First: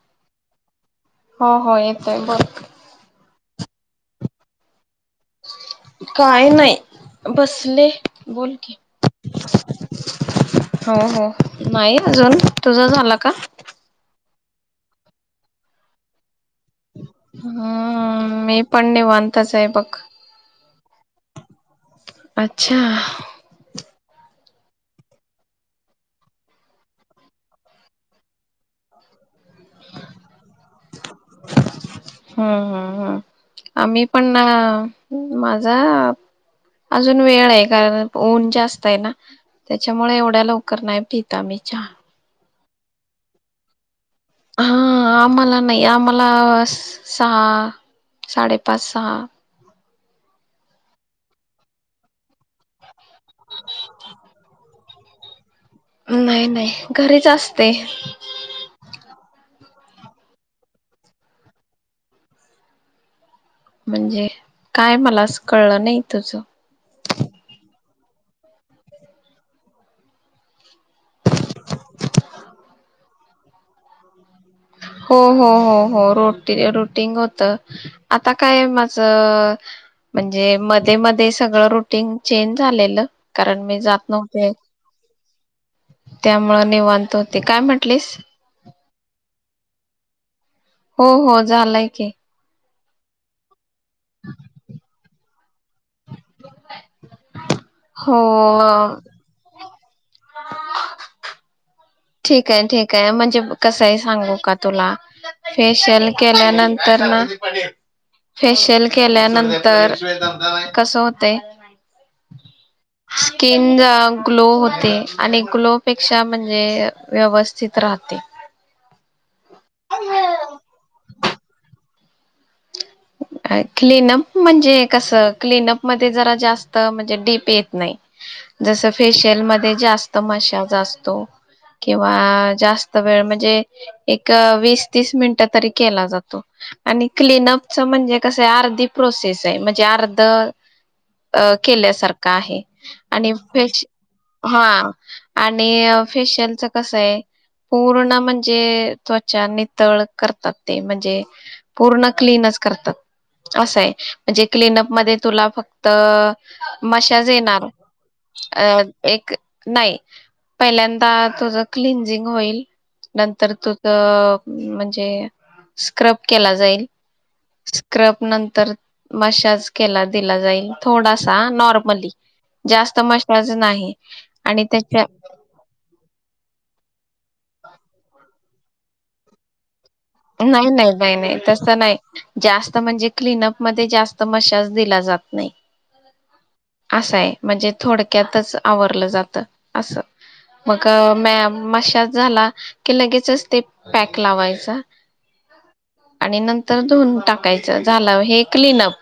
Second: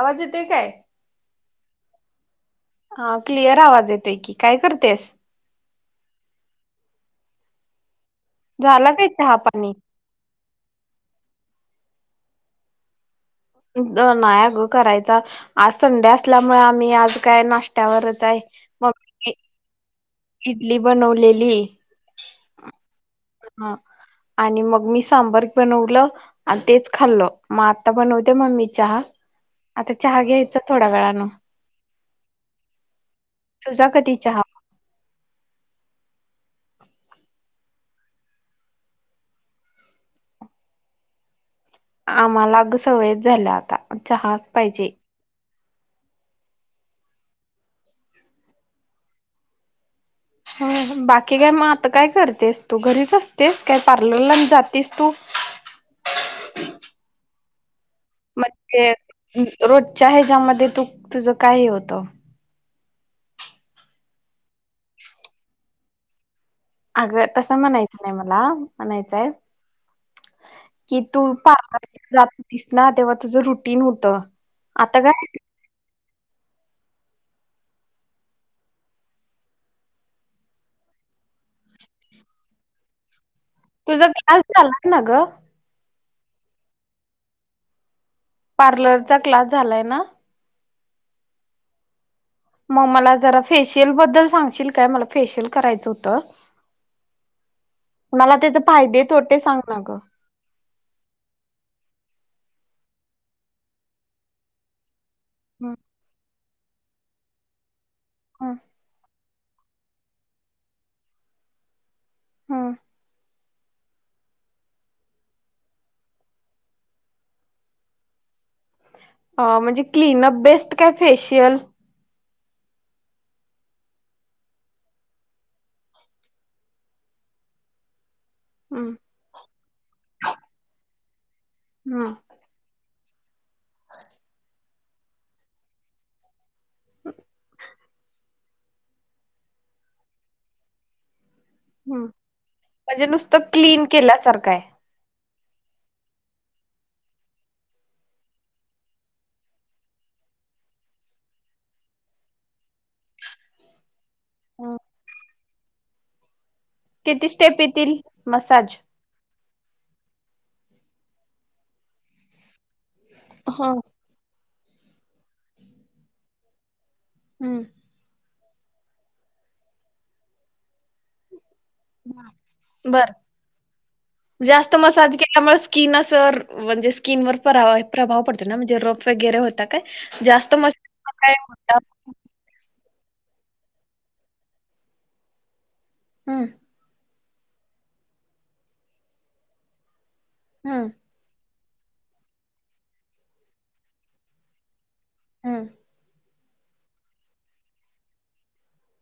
आवाज इतुय काय? हो हो येत आहे बोल हा क्लिअर आवाज येतोय की, काय करतेस? काय नाही बसले. बोल की झाला काय चहा पाणी? हो हो नाही अजून, तुझा झाला का? नाही ग करायचा आज संध्या त्यामुळे आम्ही आज काय नाश्त्यावरचाय हम्म मी पण म निवांतच आहे बघ इडली बनवलेली अच्छा [inaudible] हा आणि मग मी सांबर बनवलं आणि तेच खाल्ल. मग आता बनवते मम्मी चहा, आता चहा घ्यायचा थोड्या वेळानं. हम्म हम् हम. तुझा आम्ही कधी पण चहा? अ माझा आ अजून वेळय कारण ऊन जास्तय ना त्याच्यामुळे एवढ्या लवकर नाही पित आम्ही. चहा आम्हाला सवयच झाल्या आता. चहाच पाहिजे. हा आम्हाला नाही आम्हाला सहा साडेपाच सहा. ह बाकी काय मग आता काय करतेस तू? घरीच असतेस काय? पार्लरला आणि जातेस तू. ते. म्हणजे रोजच्या हयाज्या मध्ये तू तुझ काही होत. म्हणजे? काय मला अस कळलं नाही तुझ. अग तस म्हणायचं नाही मला म्हणायचंय, कि तू पार [unintelligible] जात होतीस ना तेव्हा तुझ रुटीन होत. हो हो हो हो रोट टीन रुटिंग होत आता काय माझं म्हणजे मध्ये मध्ये सगळ रुटीन चेंज झालेलं. कारण मी जात तुझा क्लास झाला ना ग? त्यामुळ निवांत होते. काय म्हटलीस? पार्लरचा क्लास झालाय ना? हो - हो झालाय की. मग मला जरा फेशियल बद्दल सांगशील काय? मला फेशियल करायचं होतं हो मला त्याचे फायदे तोटे सांग ना का ठीक आहे ठीक आहे म्हणजे कसं हाय सांगू का तुला? हम्म, फेशियल केल्यानंत तर ना [unintelligible] हम्म, फेशियल केल्यानं तर कस होतंय? हम स्किन ग्लो होते आणि ग्लोपेक्षा म्हणजे व्यवस्थित राहते अ म्हणजे क्लीन अप बेस्ट काय फेशियल? क्लीनअप म्हणजे कस क्लीनअप मध्ये जरा जास्त म्हणजे डीप येत नाही जस हम्म, फेशियल मध्ये जास्त मशाज असतो तो हम्म, किंवा जास्त त-वेळ-म म्हणजे एक वीस तीस मिनिटं तरी केला जातो आणि क्लीनअप म्हणजे कसय अर्धी प्रोसेस आहे म्हणजे अर्ध अ हम्म. केल्यासारखं आहे म्हणजे आणि नुसतं क्लीन केल्यासारखं फ्रेश--हा आहे आणि अ फेशियलच कस हाय पूर्ण म्हणजे त्वचा नितळचं करतात ते म्हणजे पूर्ण क्लीनचं करतात असंय म्हणजे क्लीनअप मध्ये तुला फक् त-अ किती मशाज स्टेप येणार येतील [unintelligible] अ मसाज एक नाही पहिल्यांदा तुझं क्लिनझिंग होईल नंतर हा. तुझं म्हणजे स्क्रब केला जाईल हम्म स्क्रब नं तर मशाज केला दिला जाईल थोडासा नॉर्मली जास्त बर मशाज नाही आणि जास्त त्याच्या मसाज केल्यामुळेच स्किन अस [unintelligible] म्हणजे स्किनवर बरा वाईट प्रभाव पडतो ना म्हणजे रफ वगैरे होतात नाई नाई नाई नाई तस नाई जास्त म्हणजे क्लीनअप मध्ये जास्त मशाज दिला जात नाइ हम्म. अस हाय म्हणजे थोडक्यातचं आवरलं जात असं हम्म मका मॅम मशाज झाला की लगेचच ते पॅक लावायचा. हम्म. आणि नंतर धुन टाकायचं झालं हे क्लीनअप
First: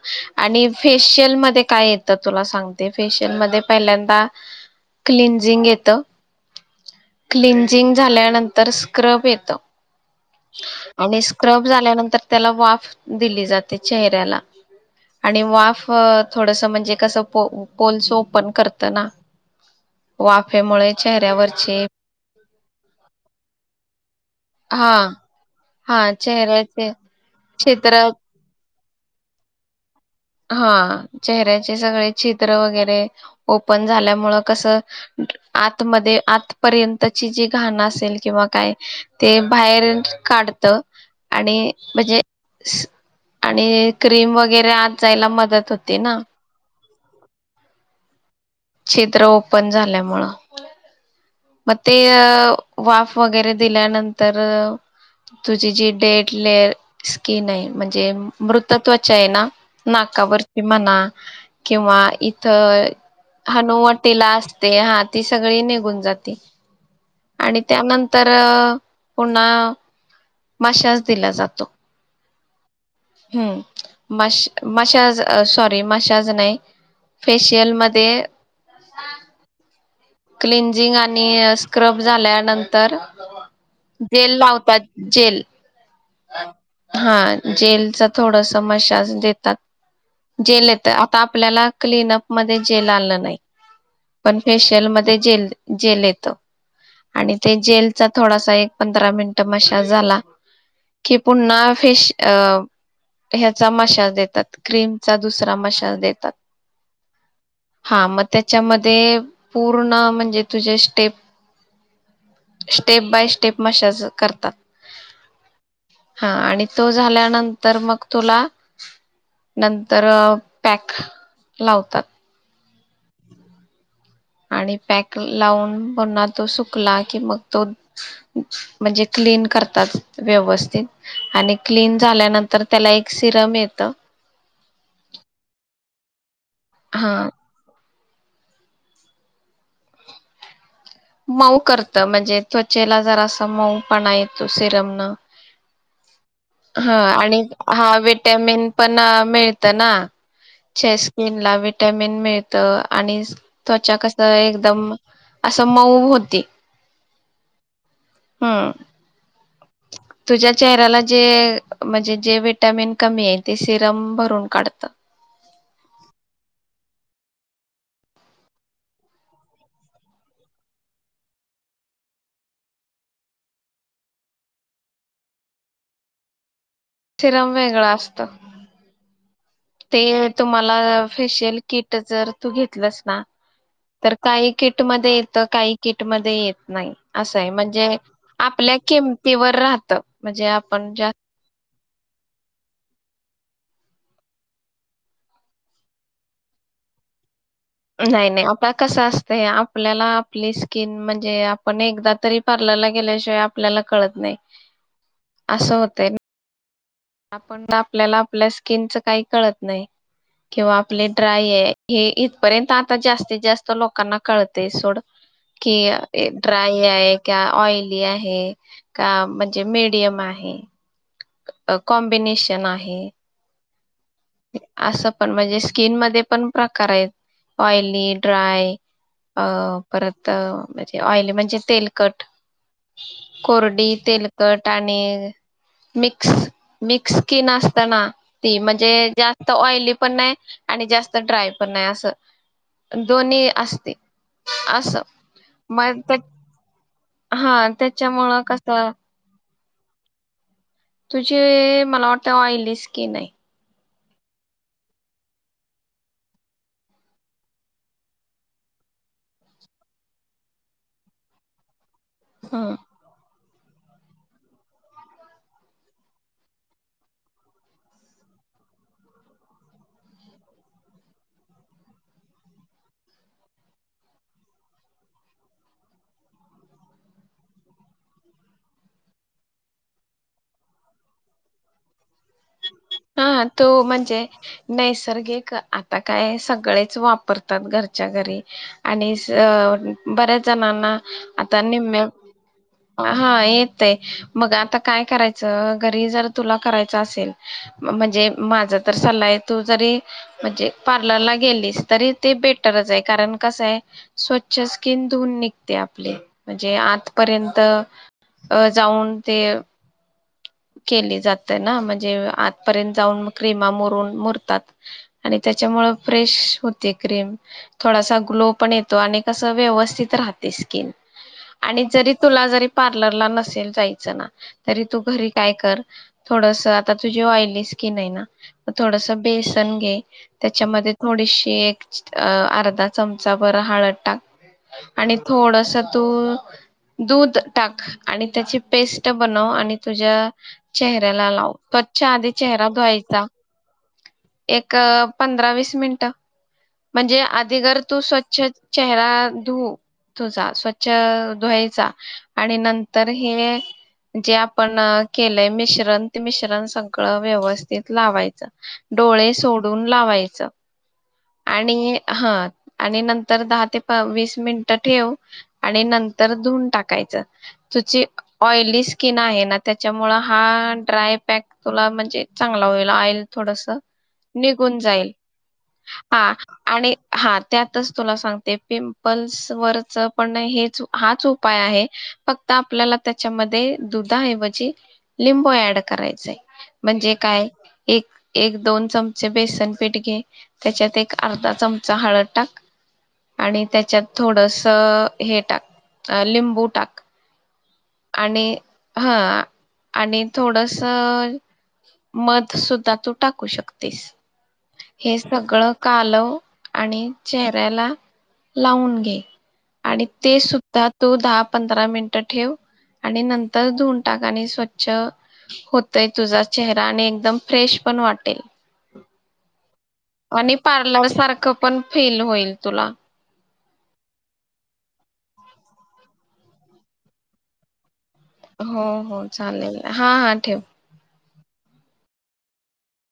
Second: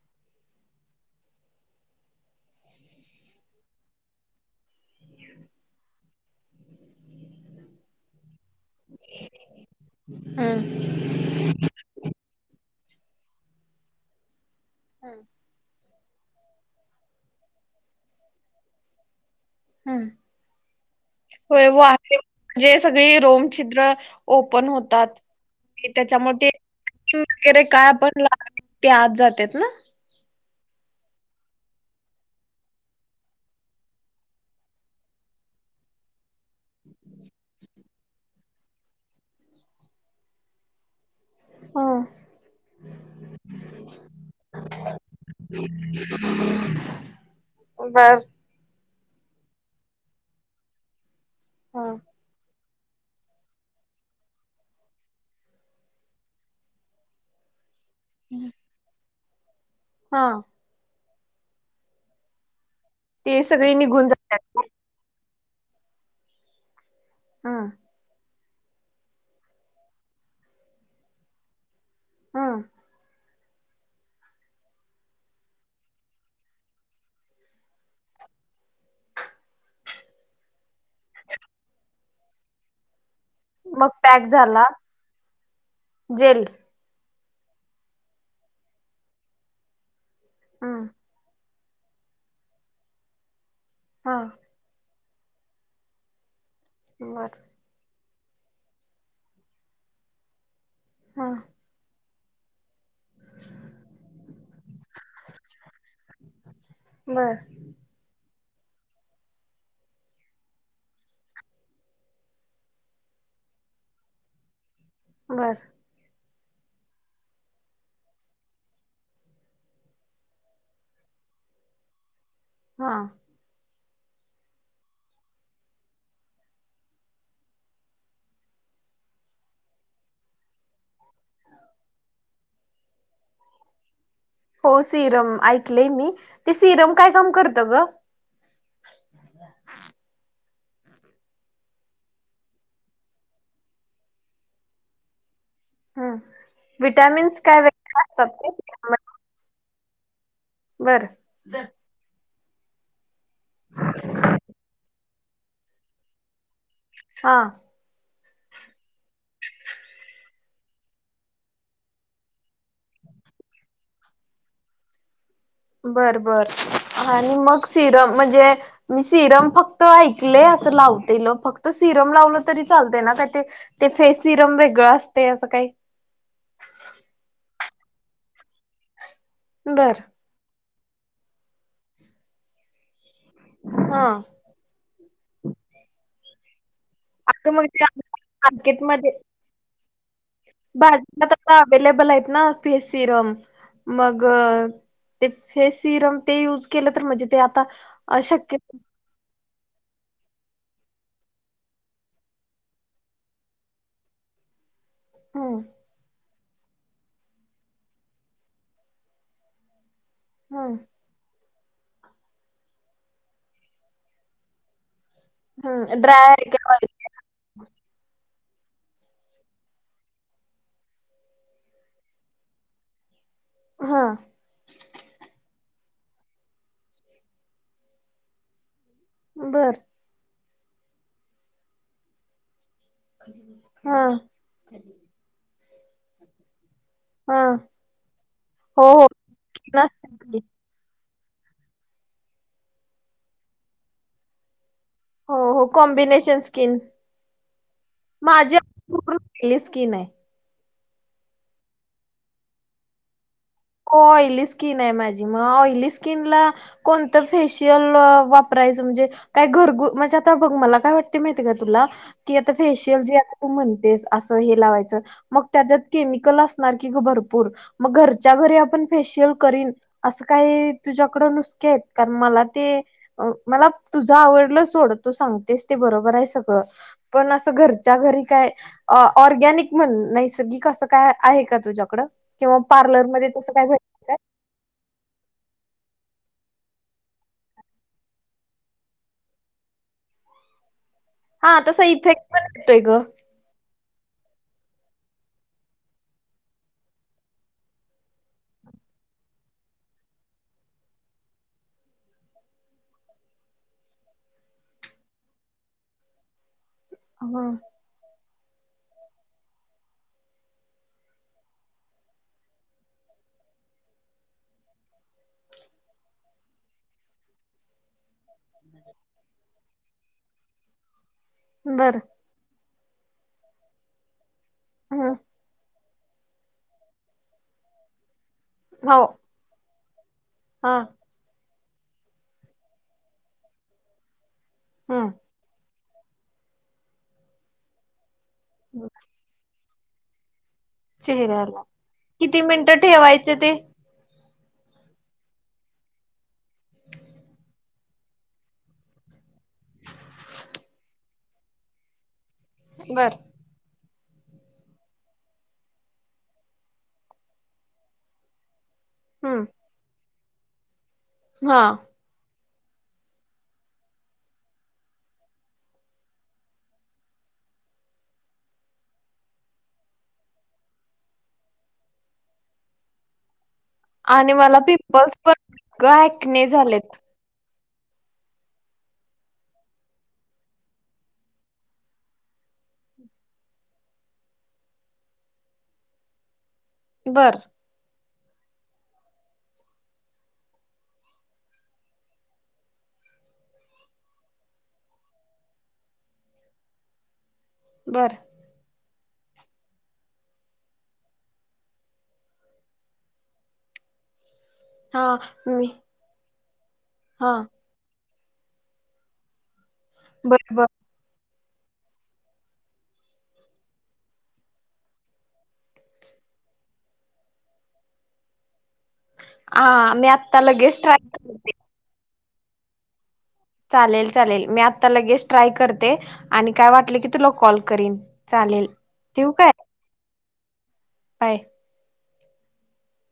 आणि फेशियल मध्ये काय येतं तुला सांगते फेशियल मध्ये पहिल्यांदा क्लिनजिंग येत क्लिनजिंग झाल्यानं तर स्क्रब येत. हम्म आणि स्क्रब झाल्यानंतर त्याला वाफ दिली जाते चेहऱ्याला आणि वाफ अं थोडस म्हणजे कसं पोओ पोल्स ओपन करत ना हम्म, वाफेमुळे होय चेहऱ्यावरचे वाफे म्हणजे सगळी रोमछिद्र ओपन होतात. हा इ हा त्याच्यामुळं ते चेहऱ्याचे तीन किर काय चित्र पण लाव ते आत जातेत ना आ चेहऱ्याचे सगळे छिद्र वगैरे ओपन झाल्यामुळ कसं आतमध्ये आतपर्यंतची जी घाणं असेल किंवा काय ते बाहेर काढत. आणि म्हणजे ह आणि क्रीम वगैरे आत जायला मदत होते ना बर छिद्र ओपन झाल्यामुळं म ह ते अ वाफ वगैरे दिल्यानंतर तुझी जी डेड लेयर स्कीन आहे म्हणजे मृत त्व चा येना हा नाकावरची म्हणा किंवा इथ ते सगळे निघून हनुवटिला जातात. असते हा तिस सगळी निघून जात ते आणि हम्म त्यानंतर र पुन्हा मशाज दिला जातो. हा हम्म मश मशाज सॉरी मशाज नाही फेशियलमध्ये क्लिनझिंग आणि स्क्रब झाल्यानंतर मग पॅक जेल झाला लावतात जेल जेल हा जेलचा थोडस मशाज देतात जेल हम्म येत आता आपल्याला क्लिनप मध्ये जेल आलं नाही हा पण फेशियल मध्ये जेल जेल येत आणि बर ते जेल थोडासा एक पंधरा मिनटं मशाज झाला की हा पुन्हा फेश अ ह्याचा मशाज देतात, क्रीमचा दुसरा मशाज देतात बर हा मग त्याच्यामध्ये पूर्ण म्हणजे तुझे step, step by step massage करतात बर हा आणि तो झाल्यानंतर, मग तुला नंतर पॅक लावतात हा! आणि पॅक लावून पुन्हा तो सुकला कि मग तो म्हणजे क्लीन करतात, व्यवस्थित आणि क्लीन झाल्यानंतर त्याला एक सिरम येत हो सीरम आईकलय मी ते सिरम काय हा काम करतं ग [inaudible] मऊ करत म्हणजे, त्वचेला जर असं मऊपणा येतो सिरम न हम्म हा विटॅमिन्स आणि काय हा वगैरे असतात काय विटॅमिन पण मध्ये? मिळ त्यांना च्या बर स्किनला विट्यामिन मिळ त आणिस त्वचा कस एकदम असं मऊ होते हा! हुं तुझ्या चेहऱ्याला जे, म्हणजे जे विटॅमिन कमी आहे, ते सिरम भरून काढत बर, बर आणि मग सिरम म्हणजे मी सिरम फक्त आइकलय असं लावतेल, फक्त सिरम लावल तरी चालत ना, का ते ते फेस सिरम वेगळं असते असं काही थीरम वेगळ असत बर ते तुम्हा अ फेशियल किट जर तू घेतलंस ना हा तर काही किट मध्ये त काही किटमध्ये येत नाही असं आहे अगं मग ते म्हणजे, आपल्या किमतीवर राहत म्हणजे [unintelligible] आपण ज्या बल हेत ना फेस सिरम, मग ते फेस सिरम, ते युज केलं तर म्हजे नाही नाही आता कसं असतय? आपल्याला आपली स्किन म्हणजे आपण एकदा तरी पार्लरला गेल्याशिवाय आपल्याला कळत नाही हम्म असं होतय आपण आपल्याला आपल्या स्किनचं काही कळत नाही किंवा हम्म आपले ड्राय आहे हे इथपर्यंत आता जास्तीत जास्त लोकांना कळतय सोड कि ड्राय आहे की ऑइली आहे का म्हणजे मीडियम आहे कॉम्बिनेशन आहे हा असं पण म्हणजे स्किन मध्ये पण प्रकार आहेत ऑइली ड्राय अ बर परत म्हणजे ऑइली म्हणजे तेलकट कोरडी हा तेलकट आणि मिक्स मिक्स हा स्किन असत ना ती हो हो म्हणजे तर स्किन ऑयली असते पण नाही आपली. आणि जास्त ड्राय पन नाही अस दोन्ही असते असं हो हो मग कॉम्बिनेशन स्किन हा त्याच्यामुळं माझी कसं? पूर्ण ऑईली स्कीन आहे तुझी मला वाटतं ऑईली स्कीन आहे हो ऑइली स्किन आहे माझी मग ऑइली स्किनला कोणतं फेशियल वापरायचं म्हणजे काय? घरगु म्हणजे आता बघ मला काय वाटते माहितीय का तुला? कि आता हम्म फेशियल जे तू म्हणतेस अस हे लावायच मग त्याच्यात केमिकल असणार की भरपूर मग घर च्या घरी आपण फेशियल करीन असं काही तुझ्याकड नुस्के आहेत का? मला ते मला तुझ आवडलं सोड तू सांगतेस ते बरोबर आहे सगळं पण असं घरच्या घरी काय ऑर्गॅनिक म्हण नैसर्गिक असं काय आहे का? तुझ्याकड किंवा पार हा तो म्हणजे नैसर्गिक आ आता काय सगळेच वापरतात घरच्या घरी आणि स बऱ्याच जणांना हा आता तसा निम्म्या इफेक्ट पण होतोय ग हा येतय मग आता काय करायचं? घरी जर तुला करायचं असेल? म्हणजे माझा तर सल्ला आहे तू जरी म्हणजे पार्लरला गेलीस तरी ते बेटरच आहे कारण कसं आहे स्वच्छ स्किन धुऊून निघते आपली म्हणजे हं आतपर्यंत अ जाऊन ते केली जाते ना म्हणजे आत त पर्यंत जाऊन क्रीमा मुरुन मुरतात आणि त्याच्यामुळे फ्रेश होते क्रीम थोडासा ग्लो पण येतो आणि कस? व्यवस्थित राहते स्किन आणि बर जरी तुला जरी, पार्लर ला नसेल जायचं ना, तरी तू हं घरी काय कर. थोडस आता तुझे ऑई ली स्किन आहे ना. म हो थोडस बेसन घे, हा त्याच्यामध्ये थोडीशीे एक, अ अर्धा चमचाभर हळद टाक. हम्म आणि थोडसं तू दूध टाक. आणि त्याची पेस्ट बनव आणि तुझ्या चेहऱ्याला लाव. [unintelligible] च्या आधी ती चेहरा मिनिटं धुवायचा ठेवायचं ते? एक पंधरा वीस मिनिट. म्हणजे आधी जर तू स्वच्छ चेहरा अ धु तुझा. स्वच्छ अ धुवायचा, आणि नंतर बर हे, जे आपण केलंय मिश्रण ते मिश्रण सगळं व्यवस्थित लावायचं. डोळे हम्म सोडून लावाय च. हा आणि हां आणि नंतर दहा ते पा अ वीस मिनिटं ठेव आणि नंतर धुऊन टाकायचं. तुची ऑइली स्किन आहे ना, त्याच्यामुळे हा ड्राय पॅक तुला म्हणजे चांगला होईल ऑइल थोडस आणि मला पिंपल्स पण ग [unintelligible] हा आणि हा. त्यातच तुला सांगते पिंपल्स वरच पण हेच हाच उपाय आहे फक्त आपल्याला त्याच्यामध्ये दुधा ऐवजी लिंबू ऍड करायचय. म्हणजे बर काय? एक एक -दोन चमचे बेसन पीठ घे. त्याच्यात एक अर्धा चमचा हळद टाक आणि त्याच्यात थोडस अ हे टाक, लिंबू टाक. बर आणि हा आणि थोडस अ मध सुद्धा तू टाकू शकतेस. हा हे मी सगळं कालव. आणि हा चेहऱ्याला लावून घे. आणि ते बर बर सुद्धा तो दाब पंधरा मिनटं ठेव. आणि नंतर धुन टाका आणि स्वच्छ होतय तुझा चेहरा आणि एकदम फ्रेश पण वाटेल. हा, मी आत्ता आणि लगेच पार्लर ट्राय करते सारखं पण फेल होईल तुला. चालेल चालेल मी आता लगेच ट्राय करते आणि काय वाटल की तुला कॉल करीन. चालेल हो हो चालेल हा हा ठेव. पाय